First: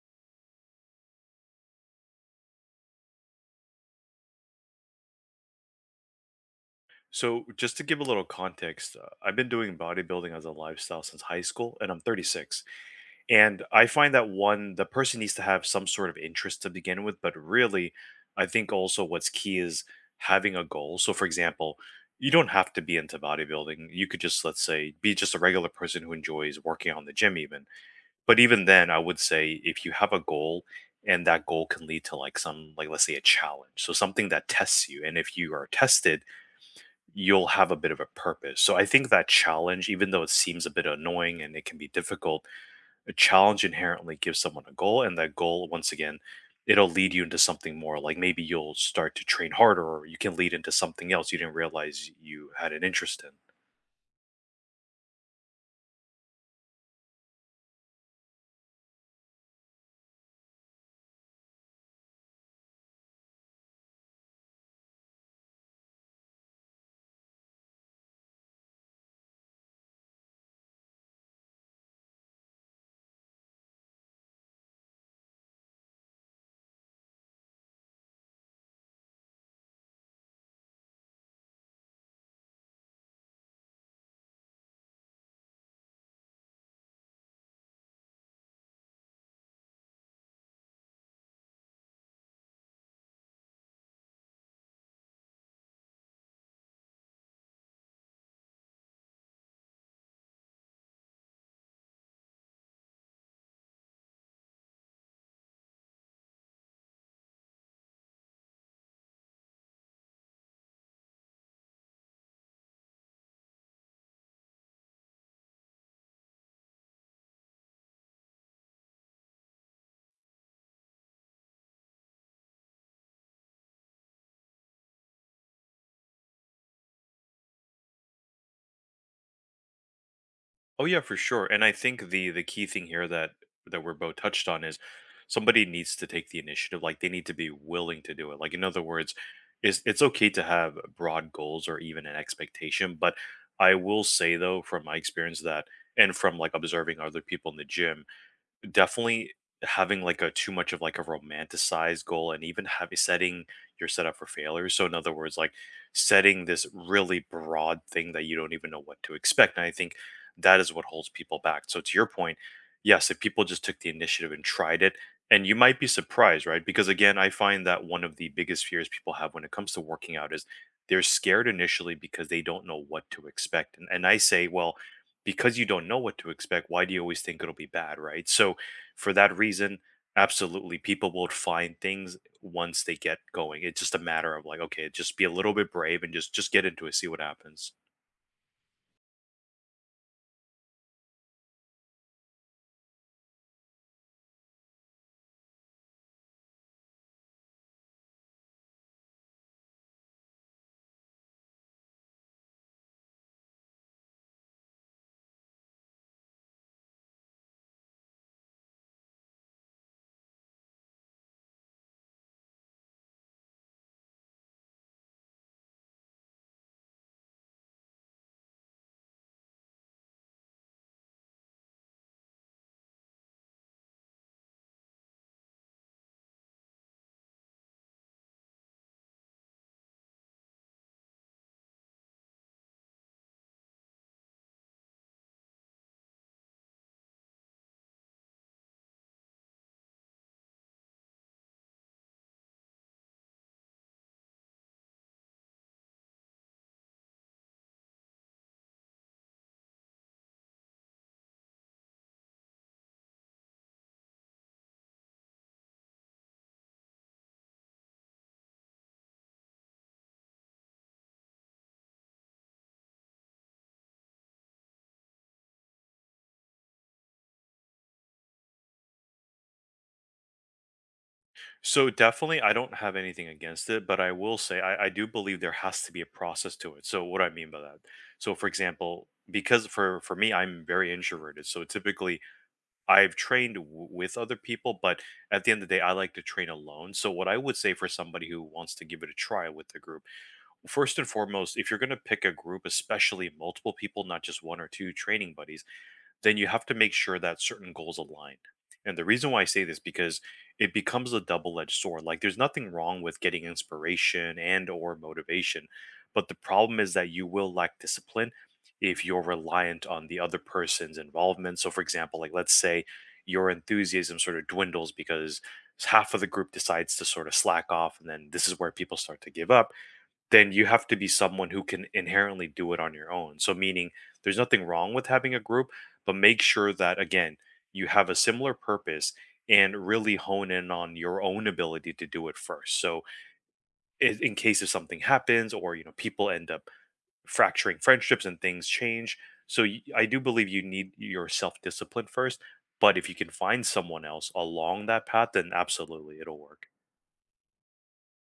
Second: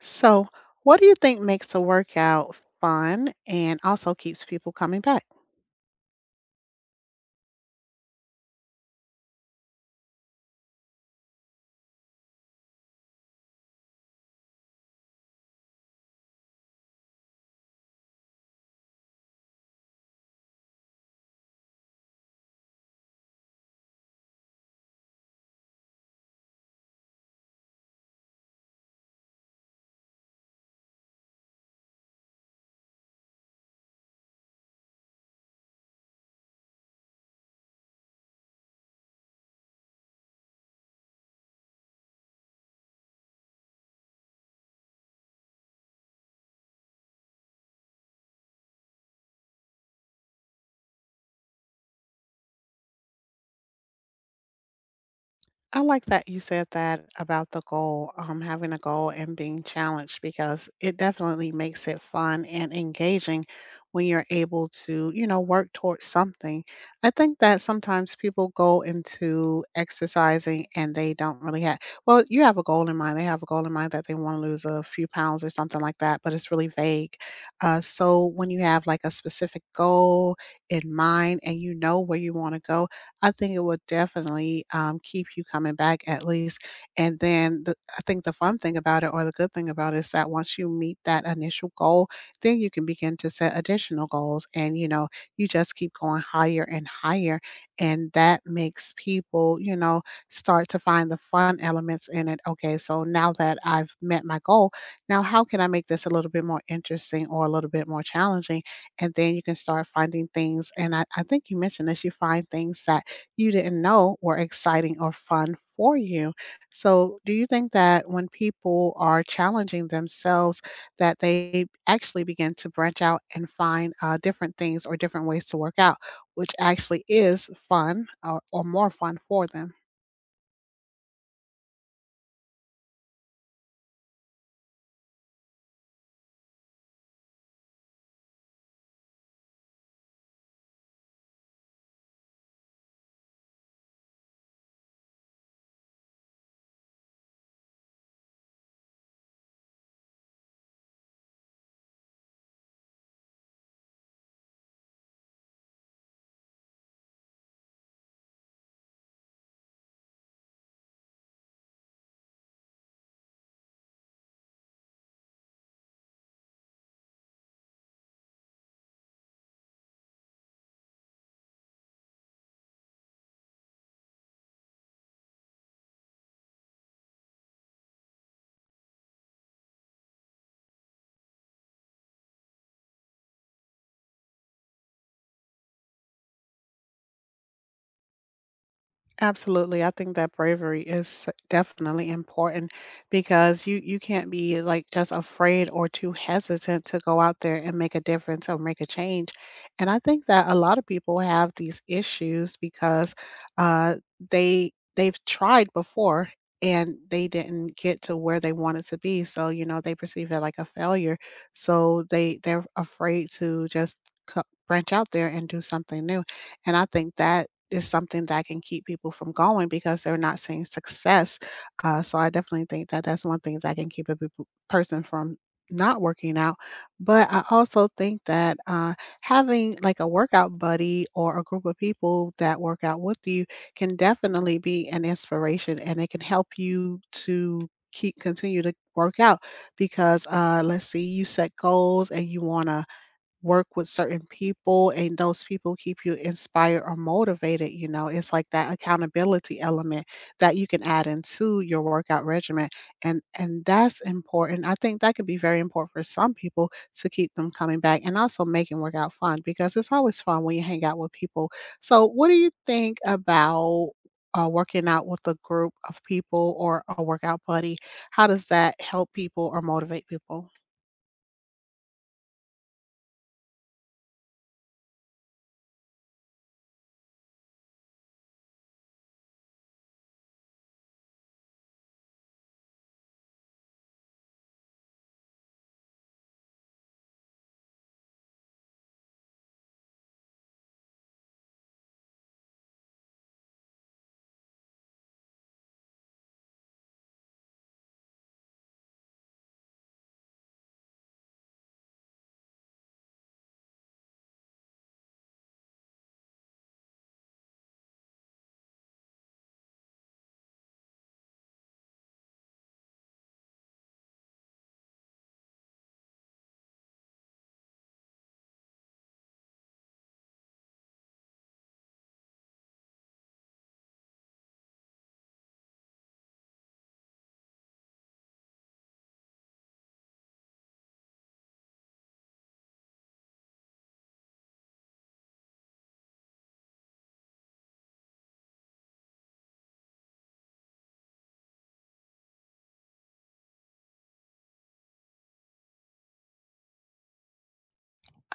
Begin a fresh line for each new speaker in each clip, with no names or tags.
So, what do you think makes a workout fun and also keeps people coming back?
So, just to give a little context, I've been doing bodybuilding as a lifestyle since high school, and I'm 36. And I find that one, the person needs to have some sort of interest to begin with, but really, I think also what's key is having a goal. So, for example, you don't have to be into bodybuilding. You could just, let's say, be just a regular person who enjoys working on the gym, even. But even then, I would say if you have a goal, and that goal can lead to like some like let's say a challenge, so something that tests you, and if you are tested, you'll have a bit of a purpose. So I think that challenge, even though it seems a bit annoying and it can be difficult, a challenge inherently gives someone a goal. And that goal, once again, it'll lead you into something more. Like maybe you'll start to train harder, or you can lead into something else you didn't realize you had an interest in.
I like that you said that about the goal, having a goal and being challenged because it definitely makes it fun and engaging when you're able to, you know, work towards something. I think that sometimes people go into exercising and they don't really have, well, you have a goal in mind. They have a goal in mind that they want to lose a few pounds or something like that, but it's really vague. So when you have like a specific goal in mind and you know where you want to go, I think it will definitely, keep you coming back at least, and then the I think the fun thing about it or the good thing about it is that once you meet that initial goal, then you can begin to set additional goals and, you know, you just keep going higher and higher, and that makes people, you know, start to find the fun elements in it. "Okay, so now that I've met my goal, now how can I make this a little bit more interesting or a little bit more challenging?" And then you can start finding things, and I think you mentioned this, you find things that you didn't know were exciting or fun for you. So, do you think that when people are challenging themselves, that they actually begin to branch out and find different things or different ways to work out, which actually is fun or more fun for them?
Oh yeah, for sure. And I think the key thing here that we're both touched on is somebody needs to take the initiative. Like they need to be willing to do it. Like in other words, is it's okay to have broad goals or even an expectation. But I will say though, from my experience that and from like observing other people in the gym, definitely having like a too much of like a romanticized goal and even having setting your setup for failure. So in other words, like setting this really broad thing that you don't even know what to expect. And I think that is what holds people back. So to your point, yes, if people just took the initiative and tried it, and you might be surprised, right? Because again, I find that one of the biggest fears people have when it comes to working out is they're scared initially because they don't know what to expect. And I say, well, because you don't know what to expect, why do you always think it'll be bad, right? So for that reason, absolutely, people will find things once they get going. It's just a matter of like, okay, just be a little bit brave and just get into it, see what happens.
Absolutely. I think that bravery is definitely important because you can't be like just afraid or too hesitant to go out there and make a difference or make a change. And I think that a lot of people have these issues because uh they've tried before and they didn't get to where they wanted to be. So, you know, they perceive it like a failure. So they're afraid to just co- branch out there and do something new. And I think that is something that can keep people from going because they're not seeing success. So I definitely think that that's one thing that can keep a person from not working out. But I also think that having like a workout buddy or a group of people that work out with you can definitely be an inspiration and it can help you to keep continue to work out because let's see, you set goals and you want to work with certain people and those people keep you inspired or motivated, you know, it's like that accountability element that you can add into your workout regimen. And that's important. I think that could be very important for some people to keep them coming back and also making workout fun because it's always fun when you hang out with people. So what do you think about working out with a group of people or a workout buddy? How does that help people or motivate people?
So definitely, I don't have anything against it, but I will say I do believe there has to be a process to it. So what do I mean by that? So for example, because for me, I'm very introverted, so typically I've trained with other people, but at the end of the day, I like to train alone. So what I would say for somebody who wants to give it a try with the group, first and foremost, if you're going to pick a group, especially multiple people, not just one or two training buddies, then you have to make sure that certain goals align. And the reason why I say this, because it becomes a double-edged sword. Like there's nothing wrong with getting inspiration and or motivation, but the problem is that you will lack discipline if you're reliant on the other person's involvement. So for example, like let's say your enthusiasm sort of dwindles because half of the group decides to sort of slack off, and then this is where people start to give up, then you have to be someone who can inherently do it on your own. So, meaning there's nothing wrong with having a group, but make sure that, again, you have a similar purpose and really hone in on your own ability to do it first. So, in case if something happens or, you know, people end up fracturing friendships and things change. So, I do believe you need your self discipline first. But if you can find someone else along that path, then absolutely it'll work.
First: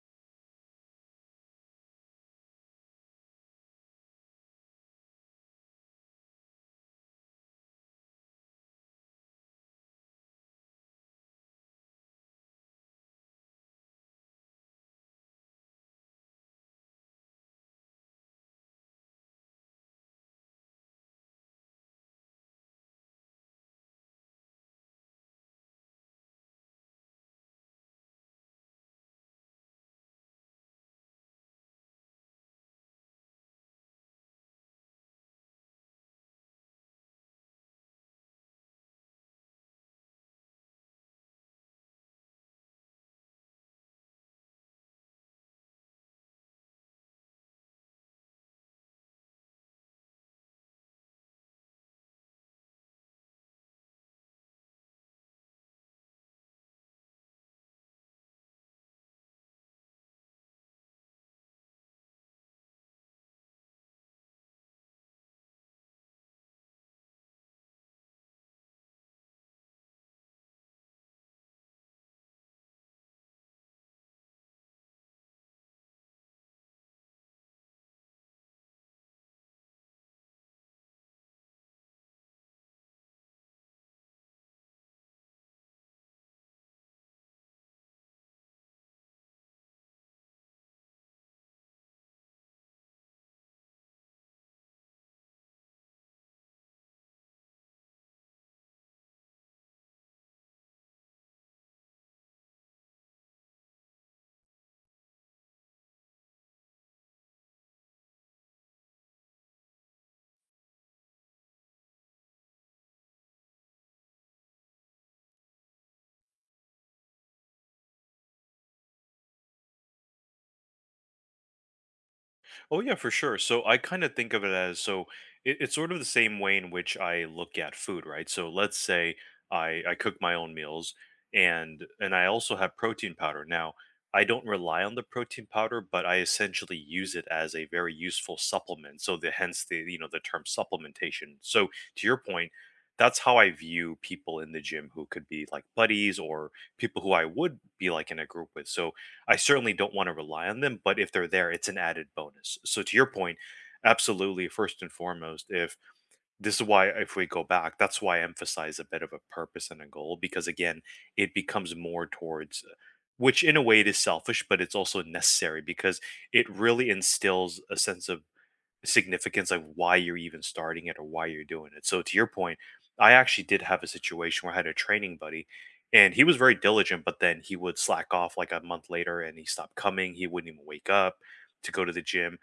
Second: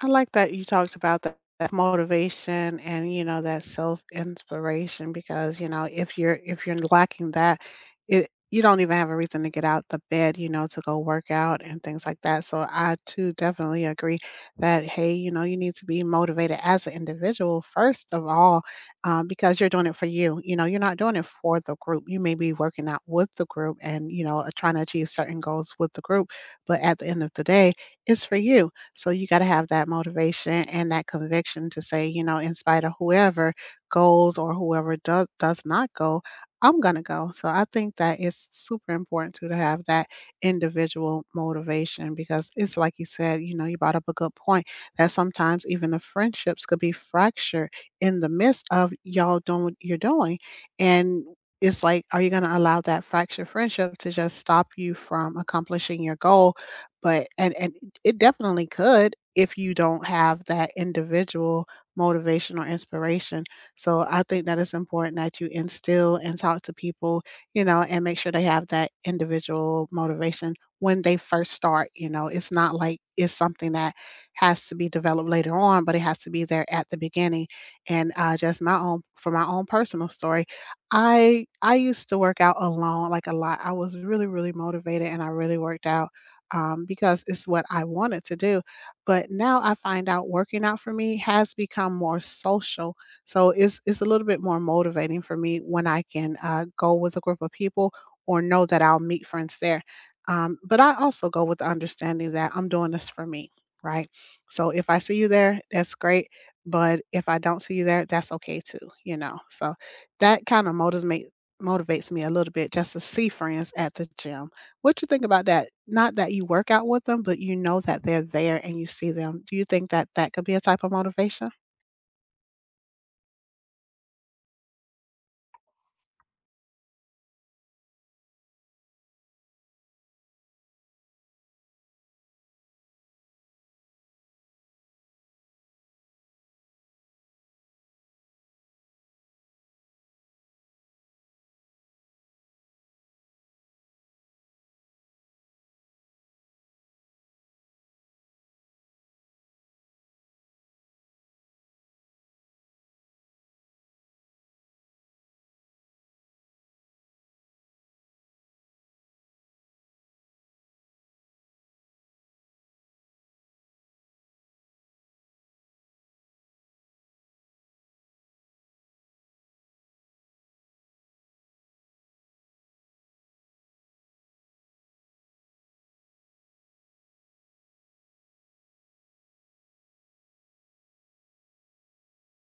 I like that you talked about that, that motivation and you know that self inspiration because you know if you're lacking that, it you don't even have a reason to get out the bed, you know, to go work out and things like that. So I too definitely agree that hey, you know, you need to be motivated as an individual first of all, because you're doing it for you. You know, you're not doing it for the group. You may be working out with the group and you know trying to achieve certain goals with the group, but at the end of the day, it's for you so you got to have that motivation and that conviction to say, you know, in spite of whoever goes or whoever does not go, I'm gonna go. So I think that it's super important too to have that individual motivation because it's like you said, you know, you brought up a good point that sometimes even the friendships could be fractured in the midst of y'all doing what you're doing. And it's like, are you going to allow that fractured friendship to just stop you from accomplishing your goal but and it definitely could if you don't have that individual motivation or inspiration. So I think that it's important that you instill and talk to people, you know, and make sure they have that individual motivation when they first start, you know. It's not like it's something that has to be developed later on, but it has to be there at the beginning. And just my own for my own personal story, I used to work out alone like a lot. I was really really motivated and I really worked out because it's what I wanted to do. But now I find out working out for me has become more social. So it's a little bit more motivating for me when I can go with a group of people or know that I'll meet friends there. But I also go with the understanding that I'm doing this for me, right? So if I see you there, that's great. But if I don't see you there, that's okay too, you know? So that kind of motivates me a little bit just to see friends at the gym. What you think about that? Not that you work out with them, but you know that they're there and you see them. Do you think that that could be a type of motivation?
Oh yeah, for sure. So I kind of think of it as so it's sort of the same way in which I look at food, right? So let's say I cook my own meals and I also have protein powder. Now, I don't rely on the protein powder, but I essentially use it as a very useful supplement. So the hence the you know the term supplementation. So to your point, that's how I view people in the gym who could be like buddies or people who I would be like in a group with. So I certainly don't want to rely on them, but if they're there, it's an added bonus. So to your point, absolutely, first and foremost, if this is why, if we go back, that's why I emphasize a bit of a purpose and a goal, because again, it becomes more towards, which in a way it is selfish, but it's also necessary because it really instills a sense of significance of why you're even starting it or why you're doing it. So to your point, I actually did have a situation where I had a training buddy, and he was very diligent, but then he would slack off like a month later and he stopped coming. He wouldn't even wake up to go to the gym.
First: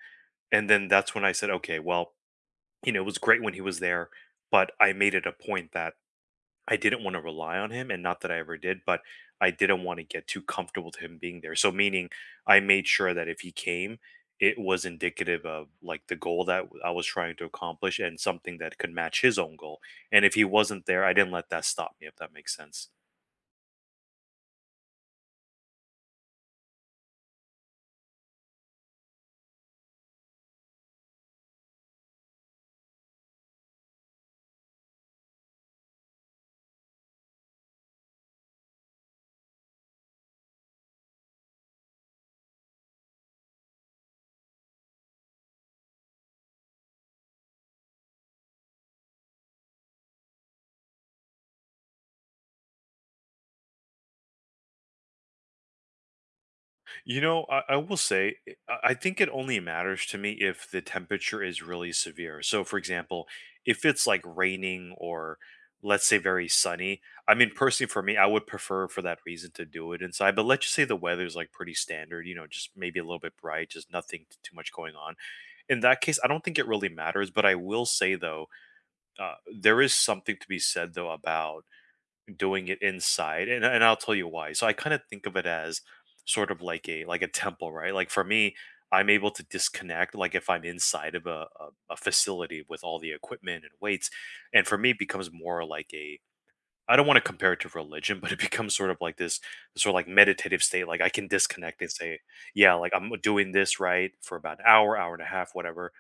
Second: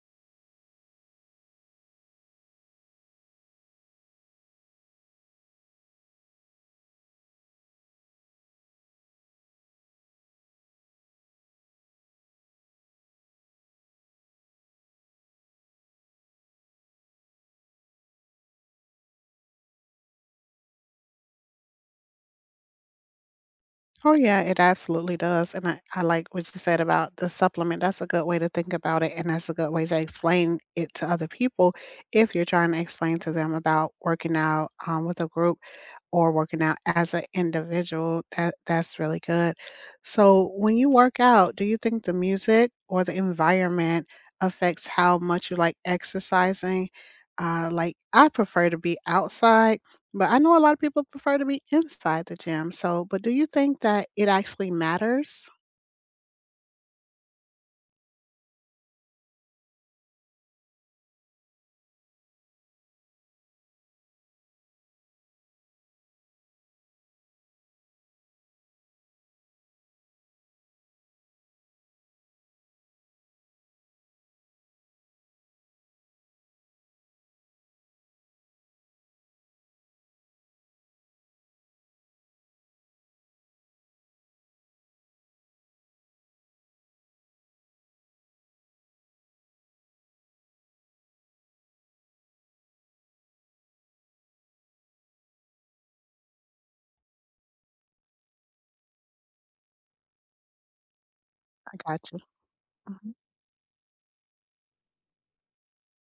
And then that's when I said, okay, well, you know, it was great when he was there, but I made it a point that I didn't want to rely on him, and not that I ever did, but I didn't want to get too comfortable to him being there. So, meaning, I made sure that if he came, it was indicative of like the goal that I was trying to accomplish and something that could match his own goal. And if he wasn't there, I didn't let that stop me, if that makes sense.
Oh, yeah, it absolutely does, and I like what you said about the supplement, that's a good way to think about it, and that's a good way to explain it to other people if you're trying to explain to them about working out, with a group or working out as an individual, that that's really good. So, when you work out, do you think the music or the environment affects how much you like exercising? I prefer to be outside but I know a lot of people prefer to be inside the gym, so but do you think that it actually matters?
You know, I will say, I think it only matters to me if the temperature is really severe. So, for example, if it's like raining or let's say very sunny, I mean, personally for me, I would prefer for that reason to do it inside. But let's just say the weather's like pretty standard, you know, just maybe a little bit bright, just nothing too much going on. In that case, I don't think it really matters. But I will say, though, there is something to be said, though, about doing it inside, and I'll tell you why. So I kind of think of it as sort of like a temple, right? Like for me, I'm able to disconnect, like if I'm inside of a facility with all the equipment and weights, and for me it becomes more like a I don't want to compare it to religion but it becomes sort of like this sort of like meditative state, like I can
I
disconnect and
got you.
say yeah, like I'm
Mhm.
doing this right for about an hour and a half, whatever,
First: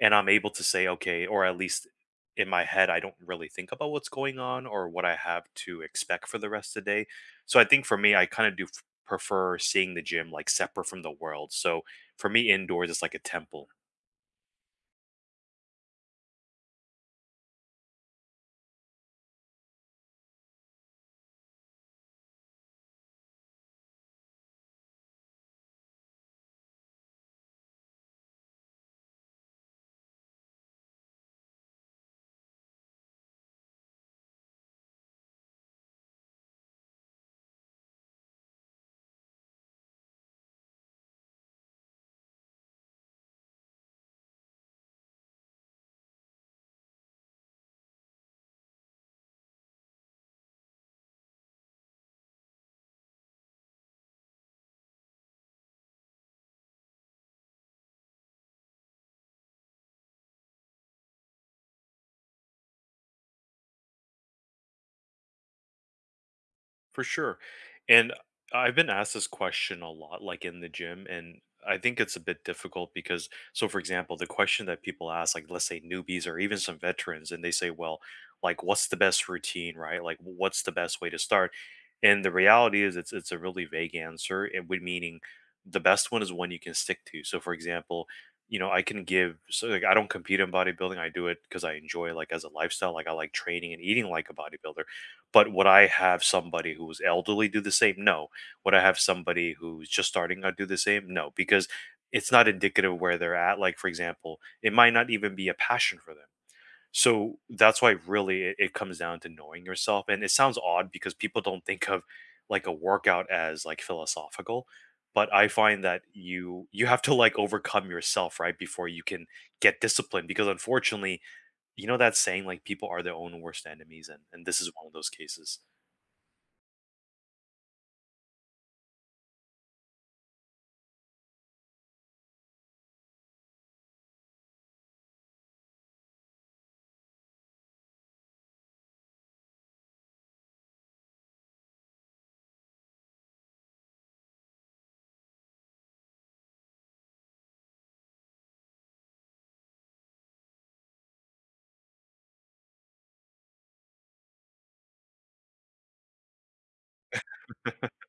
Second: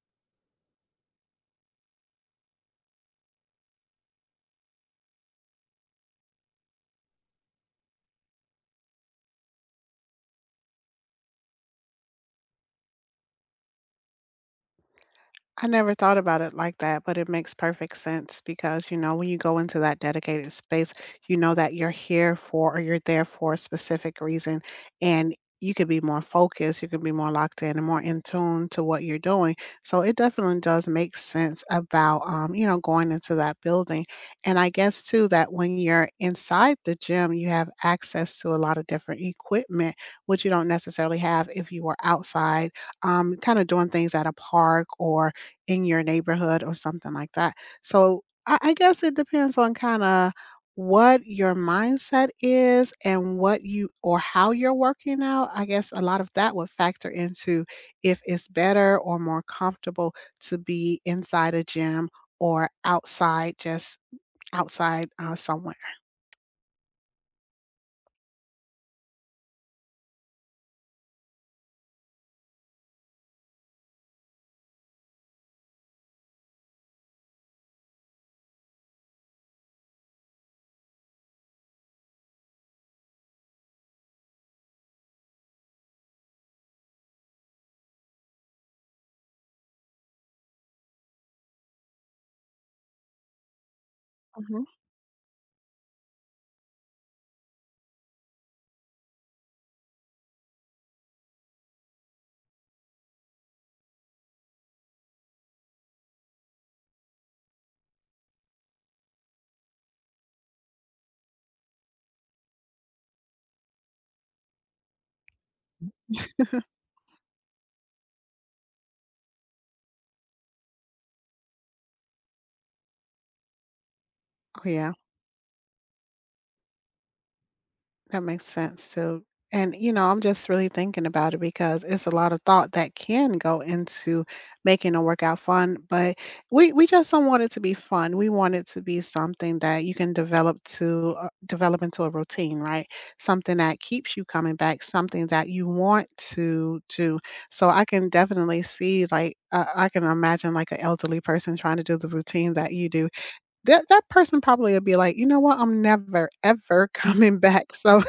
and I'm able to say, okay, or at least in my head, I don't really think about what's going on or what I have to expect for the rest of the day. So I think for me, I kind of do prefer seeing the gym like separate from the world. So for me, indoors is like a temple.
I never thought about it like that, but it makes perfect sense because, you know, when you go into that dedicated space, you know that you're here for or you're there for a specific reason. And you could be more focused, you could be more locked in and more in tune to what you're doing. So it definitely does make sense about, you know, going into that building. And I guess too that when you're inside the gym, you have access to a lot of different equipment, which you don't necessarily have if you were outside, kind of doing things at a park or in your neighborhood or something like that. So I guess it depends on kind of what your mindset is and what you or how you're working out. I guess a lot of that would factor into if it's better or more comfortable to be inside a gym or outside, just outside somewhere.
For sure. And I've been asked this question a lot, like in the gym, and I think it's a bit difficult because, so for example, the question that people ask, like let's say newbies or even some veterans, and they say, well, like what's the best routine, right? Like what's the best way to start? And the reality is, it's a really vague answer, and would meaning the best one is one you can stick to. So for example, you know, I can give so like I don't compete in bodybuilding. I do it because I enjoy like as a lifestyle. Like I like training and eating like a
Mhm.
bodybuilder, but would I have somebody who's elderly do the same? No. Would I have somebody who's just starting out do the same? No, because it's not indicative of where they're at. Like, for example, it might not even be a passion for them. So that's why really it comes down to knowing yourself. And it sounds odd because people don't think of like a workout as like philosophical. But I find that you have to like overcome yourself, right? Before you can get disciplined. Because unfortunately, you know that saying like people are their own worst enemies, and this
Oh,
is one of
yeah.
those cases.
That makes sense too. And, you know, I'm just really thinking about it because it's a lot of thought that can go into making a workout fun, but we just don't want it to be fun. We want it to be something that you can develop to develop into a routine, right? Something that keeps you coming back, something that you want to do. So I can definitely see like I can imagine like an elderly person trying to do the routine that you do that that person probably would be like, you know what, I'm never ever coming back. So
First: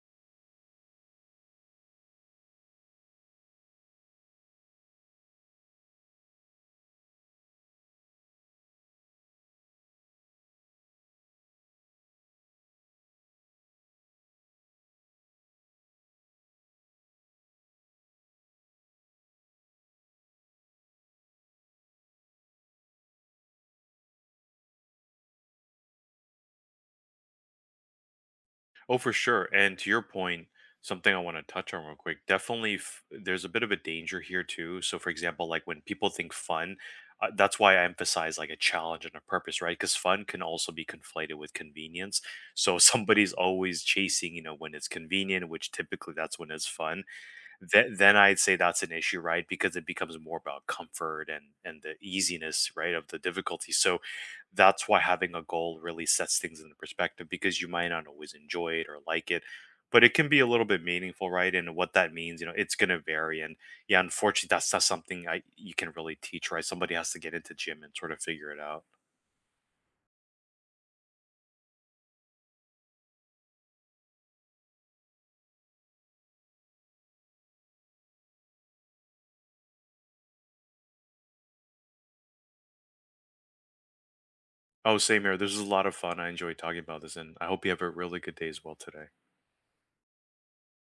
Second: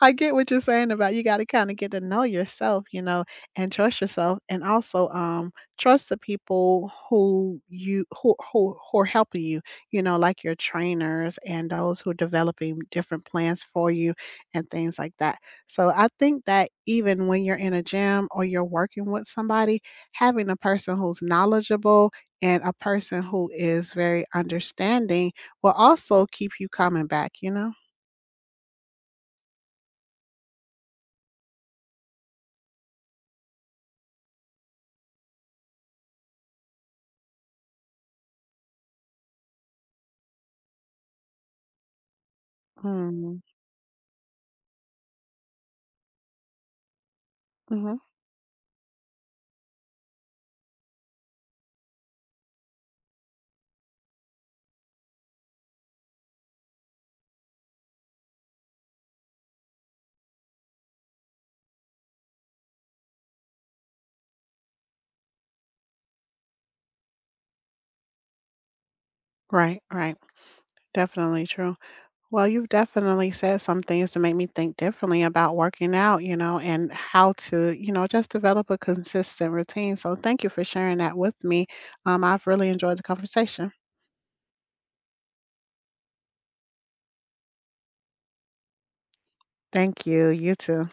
I get what you're saying about you gotta kinda get to know yourself, you know, and trust yourself, and also, trust the people who you who are helping you, you know, like your trainers and those who are developing different plans for you and things like that. So I think that even when you're in a gym or you're working with somebody, having a person who's knowledgeable and a person who is very understanding will also keep you coming back, you know?
Oh, for sure. And to your point, something I want to touch on real quick. Definitely, there's a bit of a danger here too. So, for example, like when people think fun, that's why I emphasize like a challenge and a purpose, right? Because fun can also be conflated with convenience. So somebody's
Mm,
always chasing, you know, when it's convenient, which typically that's when it's fun, then
mhm.
then I'd say that's an issue, right? Because it becomes more about comfort and the easiness, right, of the difficulty. So that's why having a goal really sets things into perspective, because you might not always enjoy it or like it, but it can be a little bit meaningful, right? And what that means, you know, it's going to vary. And yeah, unfortunately, that's not something I you can really teach, right? Somebody has to get into gym and sort of figure it out.
Right, right. Definitely true. Well, you've definitely said some things to make me think differently about working out, you know, and how to, you know, just develop a consistent routine. So thank you for sharing that with me. I've really enjoyed the conversation.
Oh, same here. This is a lot of fun. I enjoyed talking about this, and I hope you have a really good day as well today.
Thank you. You too.